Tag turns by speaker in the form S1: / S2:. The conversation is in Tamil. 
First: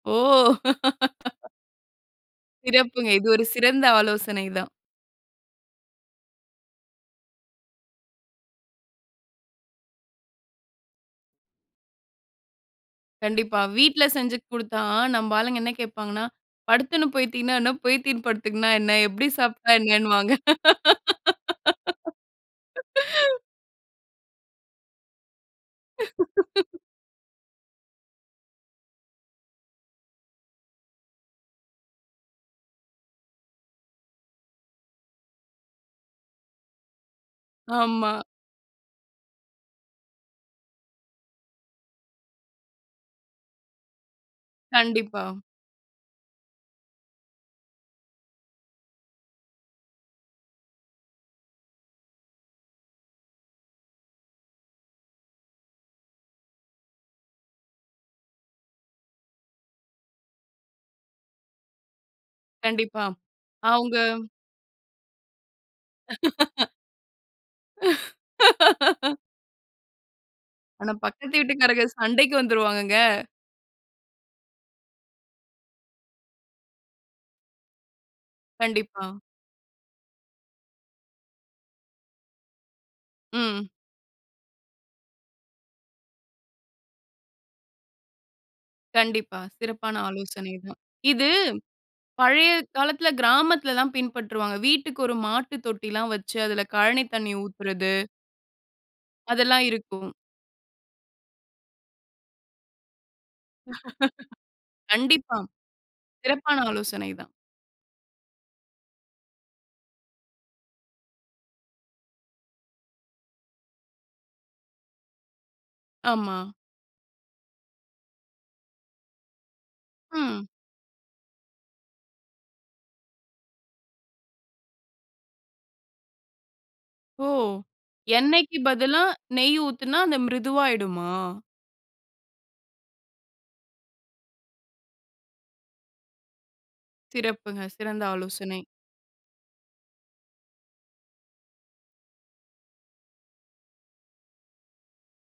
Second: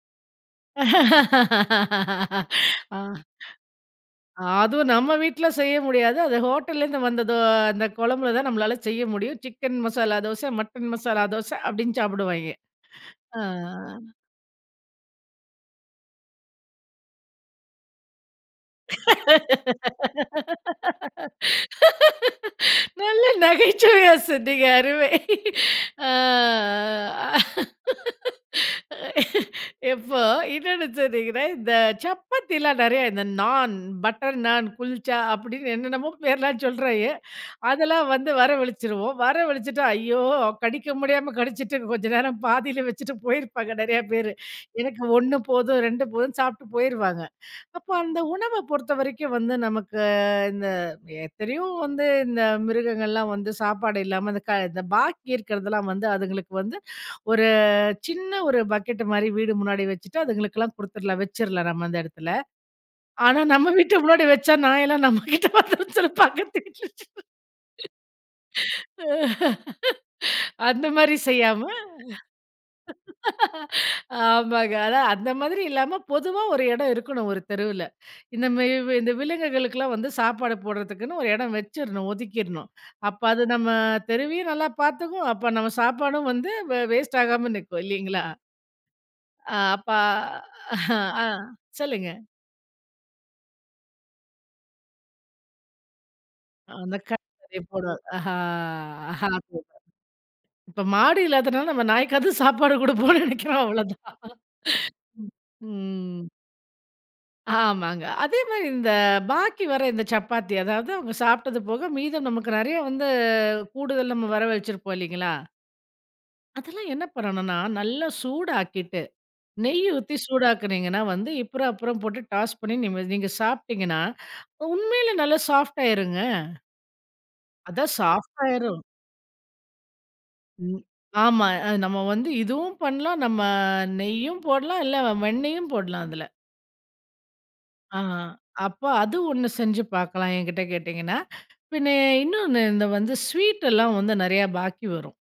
S1: ஓ.
S2: ஆ.
S1: சிறப்புங்க. இது ஒரு சிறந்த ஆலோசனை தான்.
S2: அதுவும் நம்ம வீட்ல செய்ய முடியாது. அது ஹோட்டல்லருந்து வந்த இது, அந்த குழம்புல தான் நம்மளால செய்ய முடியும். சிக்கன் மசாலா தோசை, மட்டன் மசாலா தோசை அப்டின்னு சாப்பிடுவாய்ங்க. அ
S1: கண்டிப்பா. வீட்ல செஞ்சு குடுத்தா, நம்ம ஆளுங்க என்ன கேட்பாங்கன்னா, படுத்துன்னு போத்திகினா என்ன? போய்த்தின்னு படுத்துகுனா என்ன? எப்பிடி சாப்பிட்டா என்னனுவாங்க.
S2: நல்ல நகைச்சுவையா சொன்னீங்க. அருமை. அ அ இப்போ, இன்னொண்ணு சொன்னீங்கன்னா, இந்த சப்பாத்தில நிறையா, இந்த நான், பட்டர் நான், குல்ச்சா அப்டின்னு என்னென்னமோ பேர்லாம் சொல்றாங்க. அதெல்லாம்
S1: ஆமா.
S2: வந்து வரவழிச்சிருவோம். வரவழிச்சிட்டு, ஐயோ! கடிக்க முடியாம கடிச்சிட்டு, கொஞ்சம் நேரம் பாதியில வச்சுட்டு போயிருப்பாங்க, நிறையா பேரு. எனக்கு
S1: கண்டிப்பா.
S2: 1 போதும், 2 போதுன்னு சாப்பிட்டு போயிருவாங்க. அப்போ, அந்த உணவ பொறுத்தவரைக்கும் வந்து, நமக்கு இந்த எத்தனையோ வந்து இந்த மிருகங்கள்லாம் வந்து சாப்பாடு இல்லாம, இந்த க இந்த பாக்கி இருக்கிறதெல்லாம் வந்து அதுங்களுக்கு வந்து ஒரு சின்ன ஒரு பக்கெட் மாரி, வீடு முன்னாடி வச்சுட்டு அதுங்களுக்கெல்லாம் குடுத்துடலாம். வச்சுறலாம், நம்ம அந்த இடத்துல.
S1: கண்டிப்பா.
S2: ஆனா, நம்ம
S1: அவுங்க
S2: வீட்டு முன்னாடி வச்சா, நாயெல்லாம் நம்ம கிட்ட வந்துடும்னு சொல்லி பக்கத்து வீட்ல வச்சிடறது. ஆ. அந்த
S1: ஆனா,
S2: மாரி
S1: பக்கத்து
S2: செய்யாம
S1: வீட்டுக்காரங்க சண்டைக்கு வந்துருவாங்கங்க.
S2: ஆமாங்க. அதான். அந்த மாரி இல்லாம, பொதுவா ஒரு இடம் இருக்கணும். ஒரு தெருவில. இந்த மா
S1: கண்டிப்பா.
S2: இந்த விலங்குகளுக்கெல்லாம் வந்து சாப்பாடு போடுறதுக்குன்னு, ஒரு இடம் வச்சுறணும். ஒதுக்கிறணும். அப்ப, அது நம்ம
S1: ம்.
S2: தெருவையும் நல்லா பார்த்துக்கும். அப்ப, நம்ம சாப்பாடும் வந்து வ வேஸ்ட் ஆகாம நிக்கும், இல்லீங்களா?
S1: கண்டிப்பா.
S2: அ, அப்ப,
S1: சிறப்பான ஆலோசனை தான்.
S2: ஆ
S1: இது
S2: சொல்லுங்க.
S1: பழைய காலத்தில கிராமத்தில தான் பின்பற்றுவாங்க. வீட்டுக்கு ஒரு மாட்டு தொட்டிலாம் வைச்சு அதுல
S2: அந்த
S1: கழனி
S2: க
S1: தண்ணி
S2: தண்ணி
S1: ஊத்துறது.
S2: போடுவா. அஹா அஹா.
S1: அதெல்லாம்
S2: [unintelligible]
S1: இருக்கும்.
S2: இ ப்போ, மாடு இல்லாததுனால, நம்ம நாய்க்காது சாப்பாடு குடுப்போம்ன்னு நினைக்கிறோம். அவ்வளவுதான். ம்.
S1: கண்டிப்பா,
S2: ம்.
S1: சிறப்பான ஆலோசனை தான்.
S2: ஆமாங்க. அதே மாரி இந்த பாக்கி வர இந்த சப்பாத்தி, அதாவது, அவங்க சாப்பிட்டது போக மீதம் நமக்கு நிறையா வந்து, கூடுதல் நம்ம வர வச்சிருப்போம், இல்லைங்களா?
S1: ஆமா.
S2: அதெல்லாம் என்ன பண்ணணும்னா, நல்லா சூடாக்கி விட்டு, நெய் ஊத்தி
S1: ம்.
S2: சூடாக்கினீங்கன்னா, வந்து அப்புறம் அப்புறம் போட்டு டாஸ் பண்ணி நீம நீங்க சாப்ட்டீங்கன்னா, உண்மையிலே நல்லா சாஃப்ட் ஆகிருங்க.
S1: ஓ,
S2: அதான்
S1: எண்ணெய்க்கு
S2: சாஃப்ட்டாயிரும்.
S1: பதிலா நெய் ஊத்துனா, அந்த
S2: ம்.
S1: மிருதுவாயிடுமா?
S2: ஆமா, அ நம்ம வந்து இதுவும் பண்ணலாம். நம்ம நெய்யும் போடலாம். இல்ல, வெண்ணெயும் போடலாம், அதுல.
S1: சிறப்புங்க.
S2: ஆ
S1: சிறந்த
S2: ஆ
S1: ஆலோசனை.
S2: அப்ப, அது ஒண்ணு செஞ்சு பார்க்கலாம் என்கிட்ட கேட்டீங்கன்னா. பின்னே, இன்னொண்ணு இந்த வந்து ஸ்வீட் எல்லாம் வந்து நிறையா பாக்கி வரும்.